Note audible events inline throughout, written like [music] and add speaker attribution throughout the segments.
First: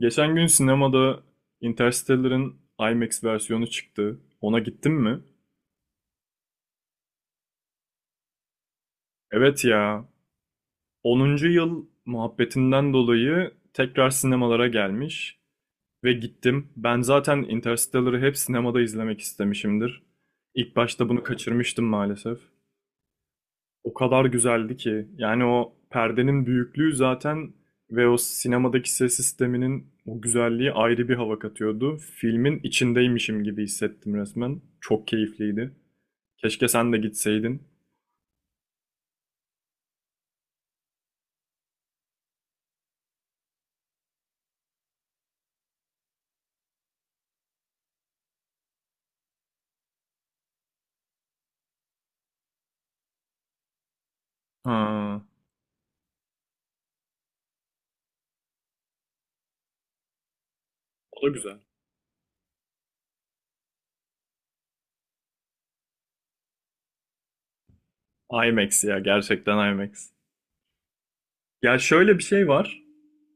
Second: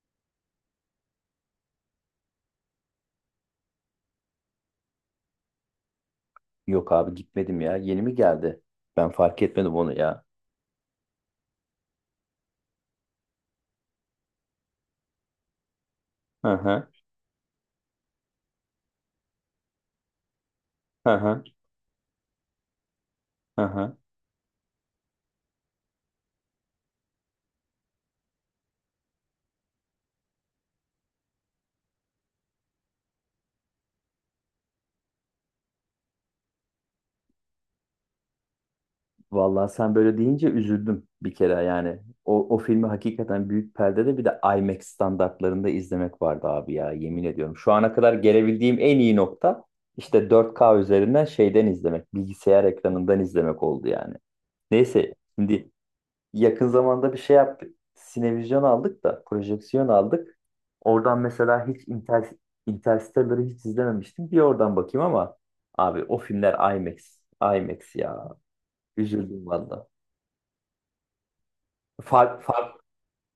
Speaker 1: Geçen gün sinemada Interstellar'ın IMAX versiyonu çıktı. Ona gittin mi?
Speaker 2: Yok abi gitmedim ya. Yeni mi geldi? Ben fark
Speaker 1: Evet
Speaker 2: etmedim onu
Speaker 1: ya.
Speaker 2: ya.
Speaker 1: Onuncu yıl muhabbetinden dolayı tekrar sinemalara gelmiş ve
Speaker 2: Hı
Speaker 1: gittim.
Speaker 2: hı.
Speaker 1: Ben zaten Interstellar'ı hep sinemada izlemek istemişimdir. İlk başta
Speaker 2: Hı
Speaker 1: bunu
Speaker 2: hı.
Speaker 1: kaçırmıştım maalesef.
Speaker 2: Hı
Speaker 1: O
Speaker 2: hı.
Speaker 1: kadar güzeldi ki. Yani o perdenin büyüklüğü zaten ve o sinemadaki ses sisteminin o güzelliği ayrı bir hava katıyordu. Filmin içindeymişim gibi hissettim resmen. Çok keyifliydi. Keşke sen de gitseydin.
Speaker 2: Vallahi sen böyle deyince üzüldüm bir kere yani. O filmi hakikaten büyük perdede bir de IMAX standartlarında izlemek vardı abi ya, yemin ediyorum. Şu ana kadar gelebildiğim en iyi nokta işte 4K üzerinden şeyden izlemek, bilgisayar ekranından izlemek oldu yani.
Speaker 1: Ha,
Speaker 2: Neyse, şimdi yakın zamanda bir şey yaptık. Sinevizyon aldık da, projeksiyon aldık. Oradan
Speaker 1: o da güzel.
Speaker 2: mesela hiç Inter Interstellar'ı hiç izlememiştim. Bir oradan bakayım ama abi, o filmler IMAX. IMAX ya.
Speaker 1: IMAX ya,
Speaker 2: Üzüldüm
Speaker 1: gerçekten
Speaker 2: valla.
Speaker 1: IMAX. Ya şöyle bir
Speaker 2: Fark
Speaker 1: şey
Speaker 2: fark.
Speaker 1: var.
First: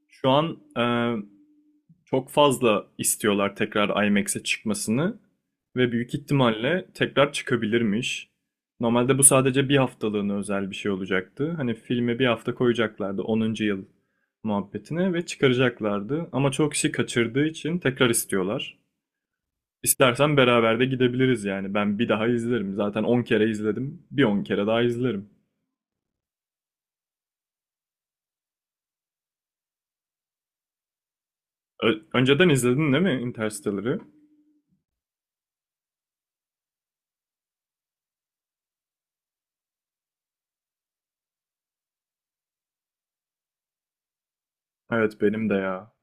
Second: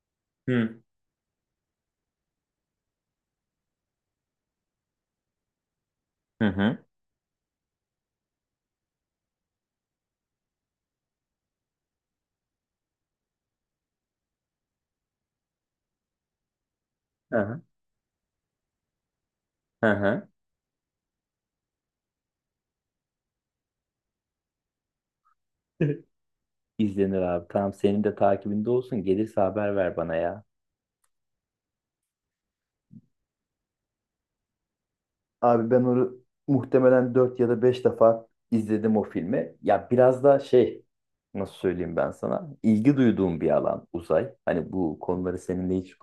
Speaker 1: Şu an
Speaker 2: Hı.
Speaker 1: çok fazla istiyorlar tekrar IMAX'e çıkmasını ve büyük
Speaker 2: Hı hı.
Speaker 1: ihtimalle tekrar çıkabilirmiş. Normalde bu sadece bir haftalığına özel bir şey olacaktı. Hani filme bir hafta koyacaklardı onuncu yıl muhabbetine ve çıkaracaklardı. Ama çok kişi
Speaker 2: Hı
Speaker 1: kaçırdığı
Speaker 2: hı.
Speaker 1: için tekrar istiyorlar.
Speaker 2: Hı hı.
Speaker 1: İstersen beraber de gidebiliriz yani. Ben bir daha izlerim. Zaten 10 kere izledim. Bir 10 kere daha izlerim.
Speaker 2: [laughs] İzlenir abi. Tamam, senin de takibinde olsun. Gelirse haber ver bana ya.
Speaker 1: Önceden izledin değil mi Interstellar'ı?
Speaker 2: Abi ben onu muhtemelen 4 ya da 5 defa izledim o filmi. Ya biraz da şey, nasıl söyleyeyim ben sana? İlgi duyduğum bir alan uzay. Hani bu
Speaker 1: Evet
Speaker 2: konuları
Speaker 1: benim de
Speaker 2: seninle
Speaker 1: ya.
Speaker 2: hiç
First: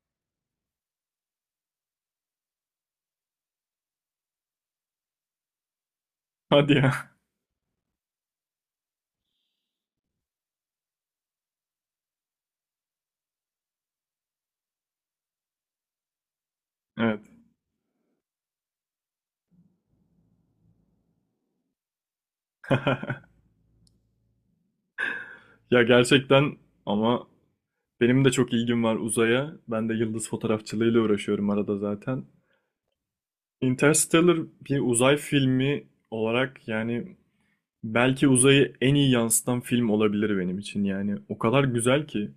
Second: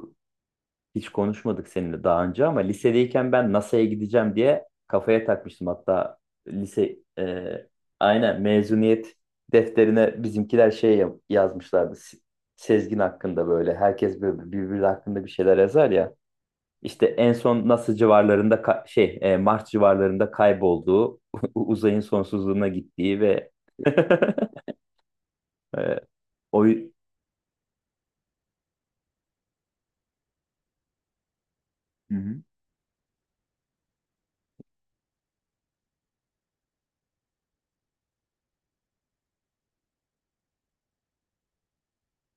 Speaker 2: hiç konuşmadık seninle daha önce, ama lisedeyken ben NASA'ya gideceğim diye kafaya takmıştım. Hatta
Speaker 1: Hadi ya.
Speaker 2: lise
Speaker 1: [laughs]
Speaker 2: aynen mezuniyet defterine bizimkiler şey yazmışlardı. Sezgin hakkında böyle, herkes böyle birbiri hakkında bir şeyler yazar ya. İşte en
Speaker 1: Evet.
Speaker 2: son NASA civarlarında Mars civarlarında kaybolduğu, [laughs] uzayın sonsuzluğuna gittiği
Speaker 1: [laughs]
Speaker 2: ve [laughs]
Speaker 1: Ya
Speaker 2: e,
Speaker 1: gerçekten
Speaker 2: o Hı
Speaker 1: ama benim de çok ilgim var uzaya. Ben de yıldız fotoğrafçılığıyla uğraşıyorum arada zaten.
Speaker 2: hı.
Speaker 1: Interstellar bir uzay filmi olarak yani belki uzayı en iyi yansıtan film olabilir benim için yani. O kadar güzel ki.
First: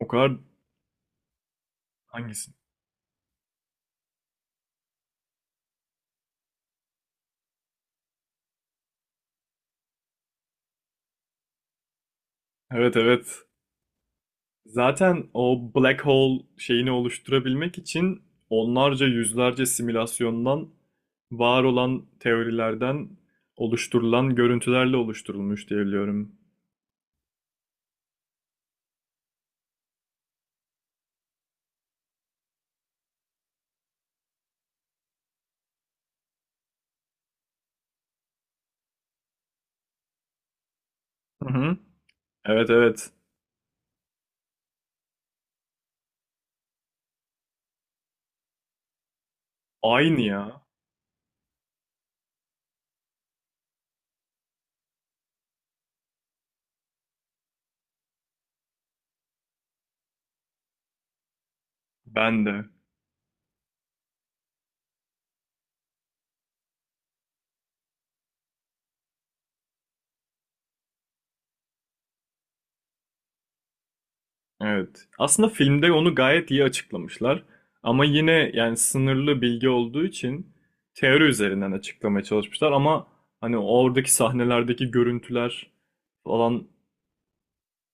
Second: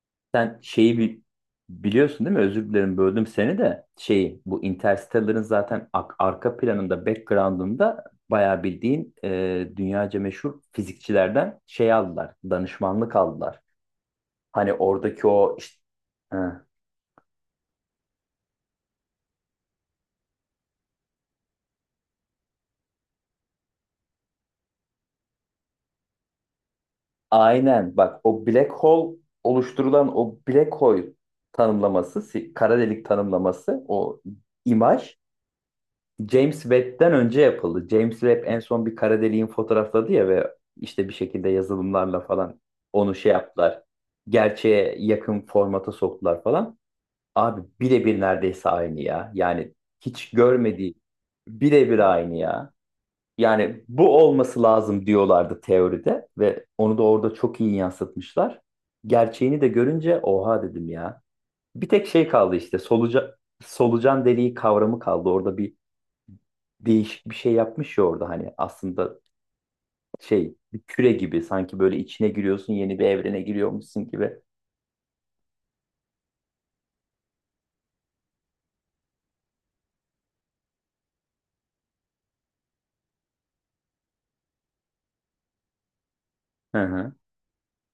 Speaker 1: O kadar
Speaker 2: Sen şeyi biliyorsun değil mi?
Speaker 1: hangisi?
Speaker 2: Özür dilerim, böldüm seni de. Şeyi, bu Interstellar'ın zaten arka planında, background'ında bayağı bildiğin dünyaca meşhur fizikçilerden şey aldılar,
Speaker 1: Evet
Speaker 2: danışmanlık
Speaker 1: evet.
Speaker 2: aldılar. Hani oradaki
Speaker 1: Zaten
Speaker 2: o
Speaker 1: o
Speaker 2: işte,
Speaker 1: black hole şeyini oluşturabilmek için onlarca yüzlerce simülasyondan var olan teorilerden oluşturulan görüntülerle oluşturulmuş diye biliyorum.
Speaker 2: aynen bak, o black hole, oluşturulan o black hole tanımlaması, kara delik tanımlaması, o imaj James Webb'den önce yapıldı. James Webb en son bir kara deliğin fotoğrafladı ya, ve işte bir
Speaker 1: Hı
Speaker 2: şekilde
Speaker 1: hı.
Speaker 2: yazılımlarla falan
Speaker 1: Evet evet.
Speaker 2: onu şey yaptılar. Gerçeğe yakın formata soktular falan. Abi birebir neredeyse aynı ya. Yani
Speaker 1: Aynı
Speaker 2: hiç
Speaker 1: ya.
Speaker 2: görmediği birebir aynı ya. Yani bu olması lazım diyorlardı teoride, ve onu da orada çok iyi yansıtmışlar. Gerçeğini de görünce oha dedim ya. Bir tek şey
Speaker 1: Ben
Speaker 2: kaldı,
Speaker 1: de.
Speaker 2: işte solucan deliği kavramı kaldı. Orada bir değişik bir şey yapmış ya, orada hani aslında şey, bir küre gibi, sanki böyle içine giriyorsun, yeni bir evrene giriyormuşsun gibi.
Speaker 1: Evet. Aslında filmde onu gayet iyi açıklamışlar. Ama yine yani sınırlı bilgi olduğu için teori üzerinden açıklamaya çalışmışlar ama hani oradaki sahnelerdeki görüntüler falan,
Speaker 2: Hı hı,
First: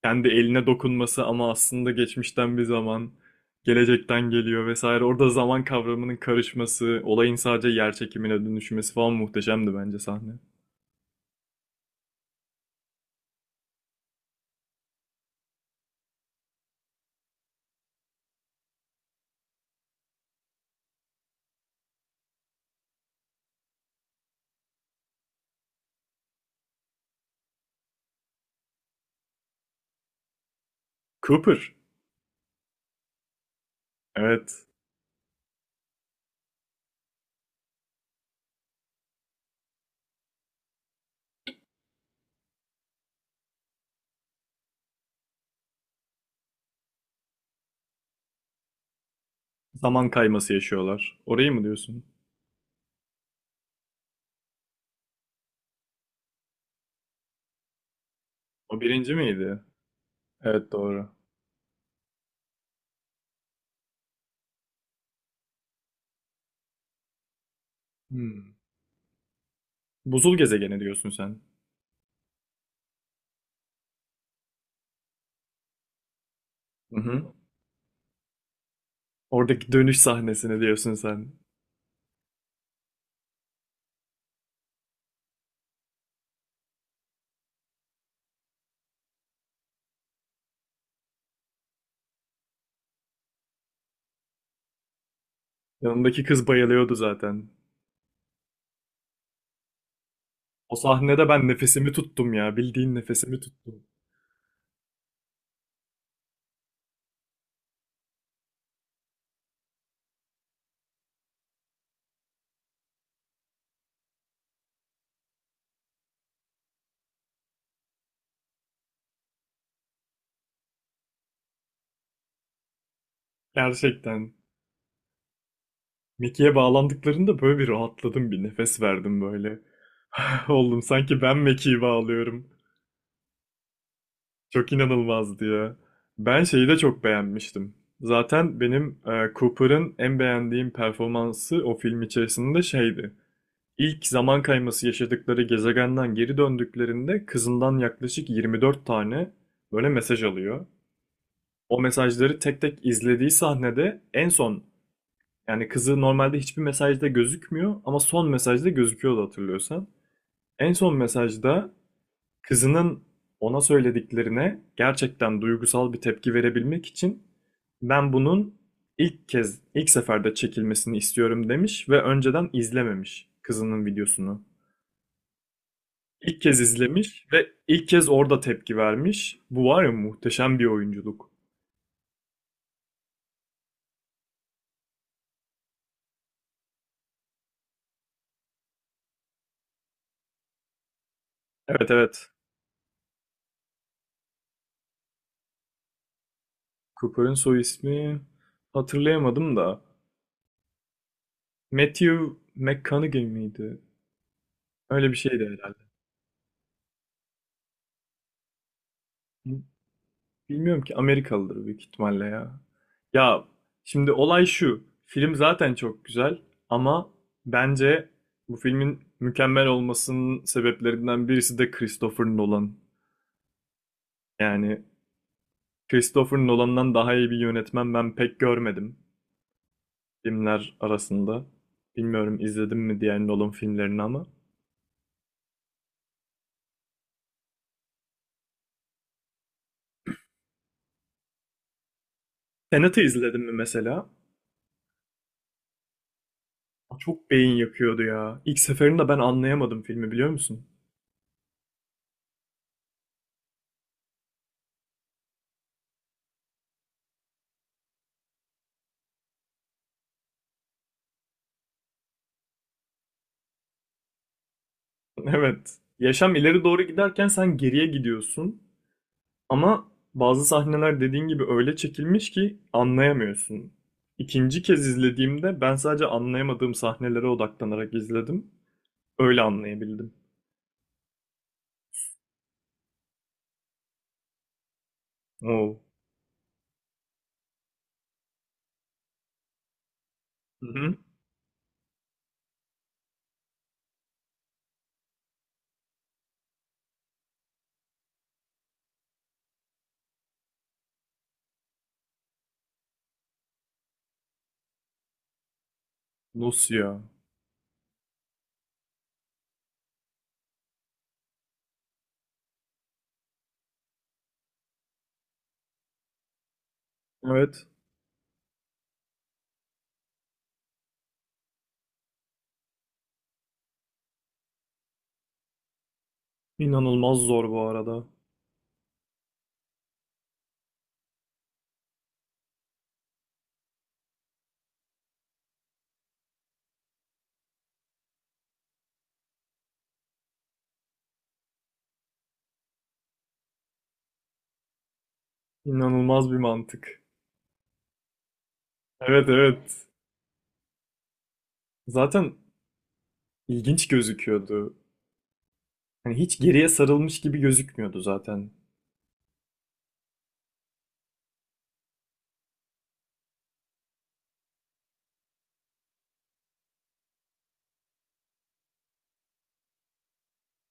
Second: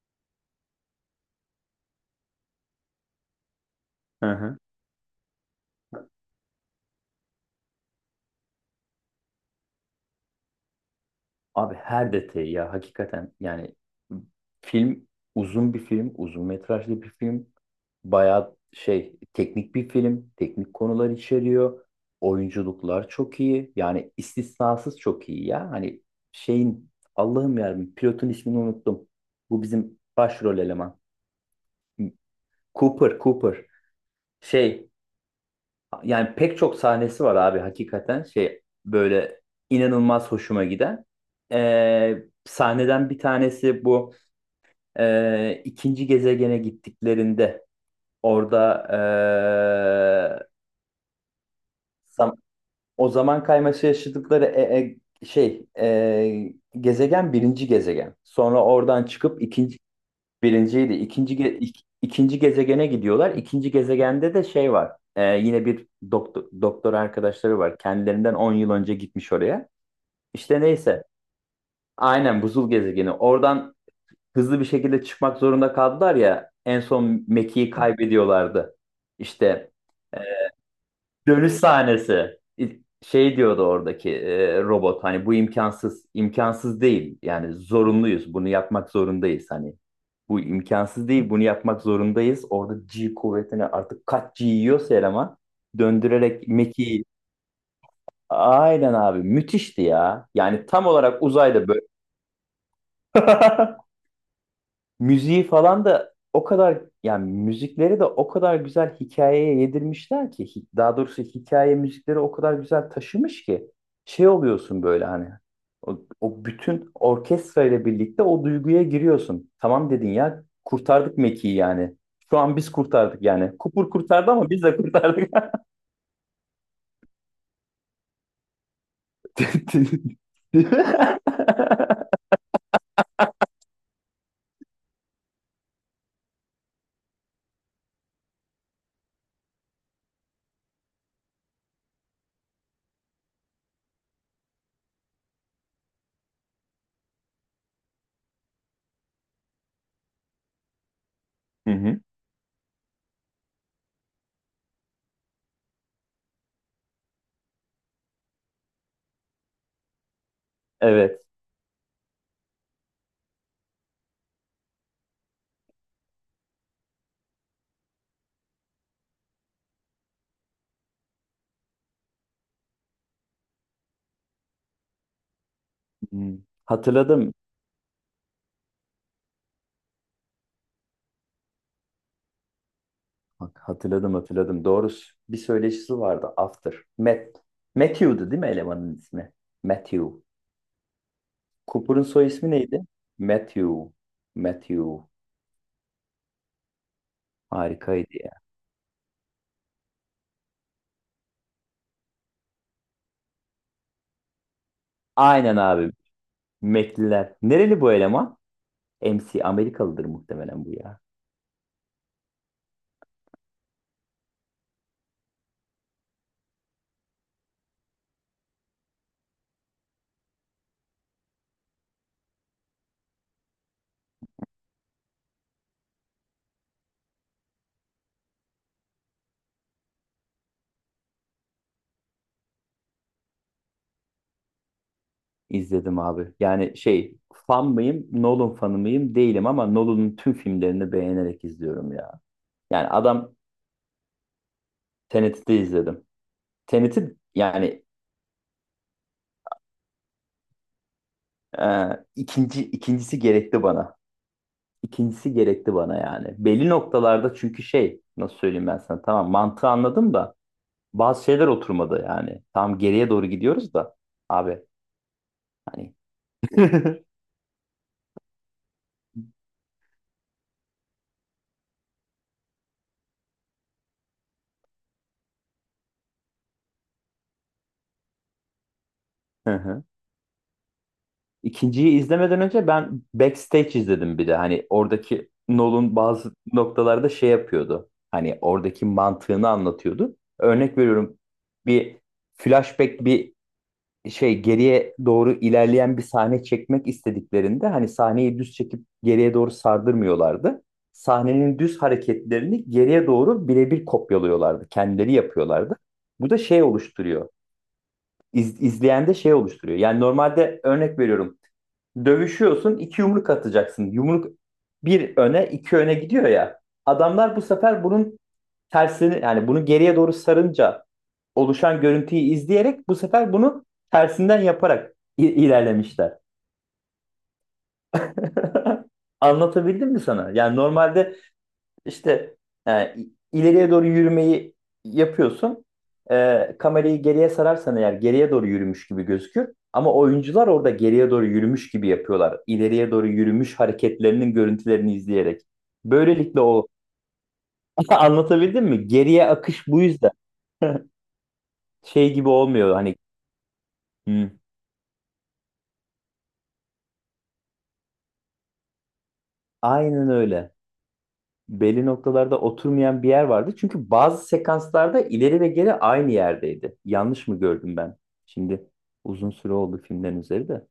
Speaker 1: kendi eline dokunması ama aslında geçmişten bir zaman, gelecekten
Speaker 2: hı hı.
Speaker 1: geliyor vesaire. Orada zaman kavramının karışması, olayın sadece yer çekimine dönüşmesi falan muhteşemdi bence sahne.
Speaker 2: Abi her detayı ya, hakikaten yani, film uzun bir film, uzun metrajlı bir film. Bayağı şey, teknik bir film, teknik konular içeriyor. Oyunculuklar çok iyi. Yani istisnasız çok iyi ya. Hani şeyin, Allah'ım yarabbim, pilotun ismini unuttum. Bu bizim başrol eleman.
Speaker 1: Cooper.
Speaker 2: Cooper, Cooper.
Speaker 1: Evet.
Speaker 2: Şey yani, pek çok sahnesi var abi, hakikaten şey böyle inanılmaz hoşuma giden. Sahneden bir tanesi bu, ikinci gezegene gittiklerinde orada
Speaker 1: Zaman kayması yaşıyorlar. Orayı mı diyorsun?
Speaker 2: zam- o zaman kayması yaşadıkları gezegen, birinci gezegen. Sonra
Speaker 1: O
Speaker 2: oradan
Speaker 1: birinci
Speaker 2: çıkıp
Speaker 1: miydi?
Speaker 2: ikinci.
Speaker 1: Evet
Speaker 2: Birinciydi.
Speaker 1: doğru.
Speaker 2: İkinci gezegene gidiyorlar. İkinci gezegende de şey var. Yine bir doktor, doktor arkadaşları var. Kendilerinden 10
Speaker 1: Hmm.
Speaker 2: yıl önce gitmiş oraya.
Speaker 1: Buzul
Speaker 2: İşte
Speaker 1: gezegeni
Speaker 2: neyse.
Speaker 1: diyorsun sen.
Speaker 2: Aynen buzul gezegeni. Oradan hızlı bir şekilde çıkmak zorunda kaldılar ya. En
Speaker 1: Hı
Speaker 2: son
Speaker 1: hı.
Speaker 2: Meki'yi kaybediyorlardı. İşte.
Speaker 1: Oradaki dönüş sahnesini diyorsun sen.
Speaker 2: Dönüş sahnesi. Şey diyordu oradaki robot, hani, bu imkansız. İmkansız değil. Yani zorunluyuz. Bunu yapmak zorundayız hani. Bu imkansız değil. Bunu yapmak zorundayız. Orada G kuvvetini, artık kaç G yiyorsa eleman
Speaker 1: Yanındaki kız
Speaker 2: döndürerek
Speaker 1: bayılıyordu
Speaker 2: Meki.
Speaker 1: zaten.
Speaker 2: Aynen abi, müthişti ya. Yani
Speaker 1: O
Speaker 2: tam olarak
Speaker 1: sahnede ben
Speaker 2: uzayda böyle.
Speaker 1: nefesimi tuttum ya. Bildiğin nefesimi tuttum.
Speaker 2: [laughs] Müziği falan da o kadar, yani müzikleri de o kadar güzel hikayeye yedirmişler ki, daha doğrusu hikaye müzikleri o kadar güzel taşımış ki, şey oluyorsun böyle, hani o bütün orkestra ile birlikte o duyguya giriyorsun. Tamam dedin ya, kurtardık Meki'yi yani. Şu an biz kurtardık yani. Kupur kurtardı
Speaker 1: Gerçekten.
Speaker 2: ama biz de kurtardık. [laughs]
Speaker 1: Mickey'e bağlandıklarında böyle bir rahatladım. Bir nefes verdim böyle. [laughs]
Speaker 2: Değil
Speaker 1: Oğlum
Speaker 2: mi?
Speaker 1: sanki
Speaker 2: [laughs]
Speaker 1: ben Mekiği bağlıyorum. Çok inanılmazdı ya. Ben şeyi de çok beğenmiştim. Zaten benim Cooper'ın en beğendiğim performansı o film içerisinde şeydi. İlk zaman kayması yaşadıkları gezegenden geri döndüklerinde kızından yaklaşık 24 tane böyle mesaj alıyor.
Speaker 2: Hı
Speaker 1: O
Speaker 2: hı.
Speaker 1: mesajları tek tek izlediği sahnede en son, yani kızı normalde hiçbir mesajda gözükmüyor ama son mesajda gözüküyordu hatırlıyorsan. En son
Speaker 2: Evet.
Speaker 1: mesajda kızının ona söylediklerine gerçekten duygusal bir tepki verebilmek için ben bunun ilk kez, ilk seferde çekilmesini istiyorum demiş ve önceden izlememiş kızının videosunu.
Speaker 2: Hı.
Speaker 1: İlk kez izlemiş
Speaker 2: Hatırladım.
Speaker 1: ve ilk kez orada tepki vermiş. Bu var ya, muhteşem bir oyunculuk.
Speaker 2: Bak, hatırladım hatırladım. Doğrusu bir söyleşisi vardı. After. Matt. Matthew'du değil mi elemanın ismi? Matthew.
Speaker 1: Evet
Speaker 2: Cooper'ın soy
Speaker 1: evet.
Speaker 2: ismi neydi? Matthew. Matthew.
Speaker 1: Cooper'ın soy
Speaker 2: Harikaydı
Speaker 1: ismi
Speaker 2: ya.
Speaker 1: hatırlayamadım da. Matthew McConaughey miydi? Öyle bir şeydi
Speaker 2: Aynen
Speaker 1: herhalde.
Speaker 2: abi. Mekliler. Nereli bu eleman? MC. Amerikalıdır muhtemelen bu
Speaker 1: Bilmiyorum ki,
Speaker 2: ya.
Speaker 1: Amerikalıdır büyük ihtimalle ya. Ya şimdi olay şu. Film zaten çok güzel ama bence bu filmin mükemmel olmasının sebeplerinden birisi de Christopher Nolan. Yani Christopher Nolan'dan daha iyi bir yönetmen ben pek görmedim filmler arasında. Bilmiyorum izledim mi diğer Nolan filmlerini ama.
Speaker 2: İzledim abi. Yani şey, fan mıyım? Nolan fanı mıyım? Değilim ama Nolan'ın tüm filmlerini beğenerek izliyorum ya. Yani
Speaker 1: Tenet'i
Speaker 2: adam,
Speaker 1: izledim mi mesela?
Speaker 2: Tenet'i de izledim. Tenet'i
Speaker 1: Çok beyin
Speaker 2: yani
Speaker 1: yakıyordu ya. İlk seferinde ben anlayamadım filmi, biliyor musun?
Speaker 2: ikincisi gerekti bana. İkincisi gerekti bana yani. Belli noktalarda çünkü, şey, nasıl söyleyeyim ben sana, tamam mantığı anladım da bazı şeyler oturmadı yani. Tam geriye doğru gidiyoruz da abi,
Speaker 1: [laughs] Evet.
Speaker 2: hani.
Speaker 1: Yaşam ileri doğru
Speaker 2: [laughs]
Speaker 1: giderken sen geriye gidiyorsun. Ama bazı sahneler dediğin gibi öyle çekilmiş ki anlayamıyorsun. İkinci kez izlediğimde ben sadece anlayamadığım sahnelere odaklanarak izledim. Öyle
Speaker 2: Hı hı.
Speaker 1: anlayabildim.
Speaker 2: İkinciyi izlemeden önce ben Backstage izledim bir de. Hani oradaki
Speaker 1: Oo.
Speaker 2: Nolan bazı noktalarda şey yapıyordu. Hani oradaki mantığını anlatıyordu.
Speaker 1: Hı
Speaker 2: Örnek
Speaker 1: hı.
Speaker 2: veriyorum, bir flashback, bir şey, geriye doğru ilerleyen bir sahne çekmek istediklerinde hani, sahneyi düz çekip geriye doğru sardırmıyorlardı. Sahnenin düz hareketlerini geriye doğru birebir kopyalıyorlardı. Kendileri yapıyorlardı. Bu da şey
Speaker 1: Nasıl ya?
Speaker 2: oluşturuyor. İz, izleyende şey oluşturuyor. Yani normalde, örnek veriyorum. Dövüşüyorsun, 2 yumruk atacaksın. Yumruk bir öne, iki öne gidiyor ya. Adamlar bu
Speaker 1: Evet.
Speaker 2: sefer bunun tersini, yani bunu geriye doğru sarınca oluşan görüntüyü izleyerek bu sefer bunu tersinden yaparak ilerlemişler.
Speaker 1: İnanılmaz zor bu arada.
Speaker 2: [laughs] Anlatabildim mi sana? Yani normalde işte e, ileriye doğru yürümeyi yapıyorsun. Kamerayı geriye sararsan eğer, geriye doğru yürümüş gibi gözükür. Ama oyuncular orada geriye doğru yürümüş gibi yapıyorlar, İleriye doğru yürümüş hareketlerinin görüntülerini izleyerek.
Speaker 1: İnanılmaz bir
Speaker 2: Böylelikle o
Speaker 1: mantık.
Speaker 2: [laughs] anlatabildim mi? Geriye
Speaker 1: Evet
Speaker 2: akış bu
Speaker 1: evet.
Speaker 2: yüzden. [laughs] Şey gibi
Speaker 1: Zaten
Speaker 2: olmuyor hani.
Speaker 1: ilginç
Speaker 2: "Hmm,
Speaker 1: gözüküyordu. Hani hiç geriye sarılmış gibi gözükmüyordu zaten.
Speaker 2: aynen öyle. Belli noktalarda oturmayan bir yer vardı. Çünkü bazı sekanslarda ileri ve geri aynı yerdeydi. Yanlış mı gördüm ben? Şimdi, uzun süre oldu filmlerin üzeri de.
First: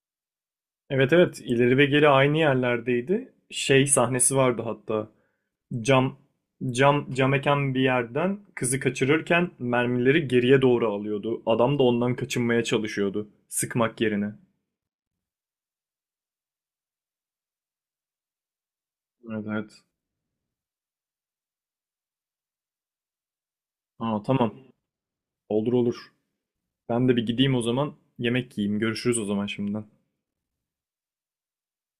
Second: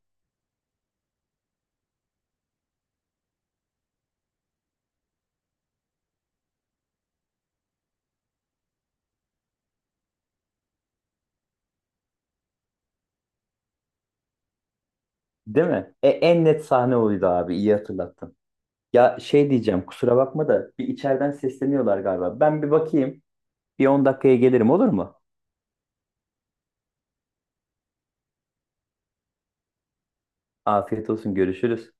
Speaker 1: Evet evet, ileri ve geri aynı yerlerdeydi. Şey sahnesi vardı hatta. Cam cam eken bir yerden kızı kaçırırken mermileri geriye doğru alıyordu. Adam da ondan kaçınmaya çalışıyordu sıkmak yerine.
Speaker 2: Değil mi? En net sahne oydu abi, iyi hatırlattın. Ya
Speaker 1: Evet
Speaker 2: şey
Speaker 1: evet.
Speaker 2: diyeceğim, kusura bakma da, bir içeriden sesleniyorlar galiba. Ben bir bakayım. Bir 10
Speaker 1: Aa,
Speaker 2: dakikaya
Speaker 1: tamam.
Speaker 2: gelirim, olur mu?
Speaker 1: Olur olur. Ben de bir gideyim o zaman. Yemek yiyeyim. Görüşürüz o zaman şimdiden.
Speaker 2: Afiyet olsun, görüşürüz.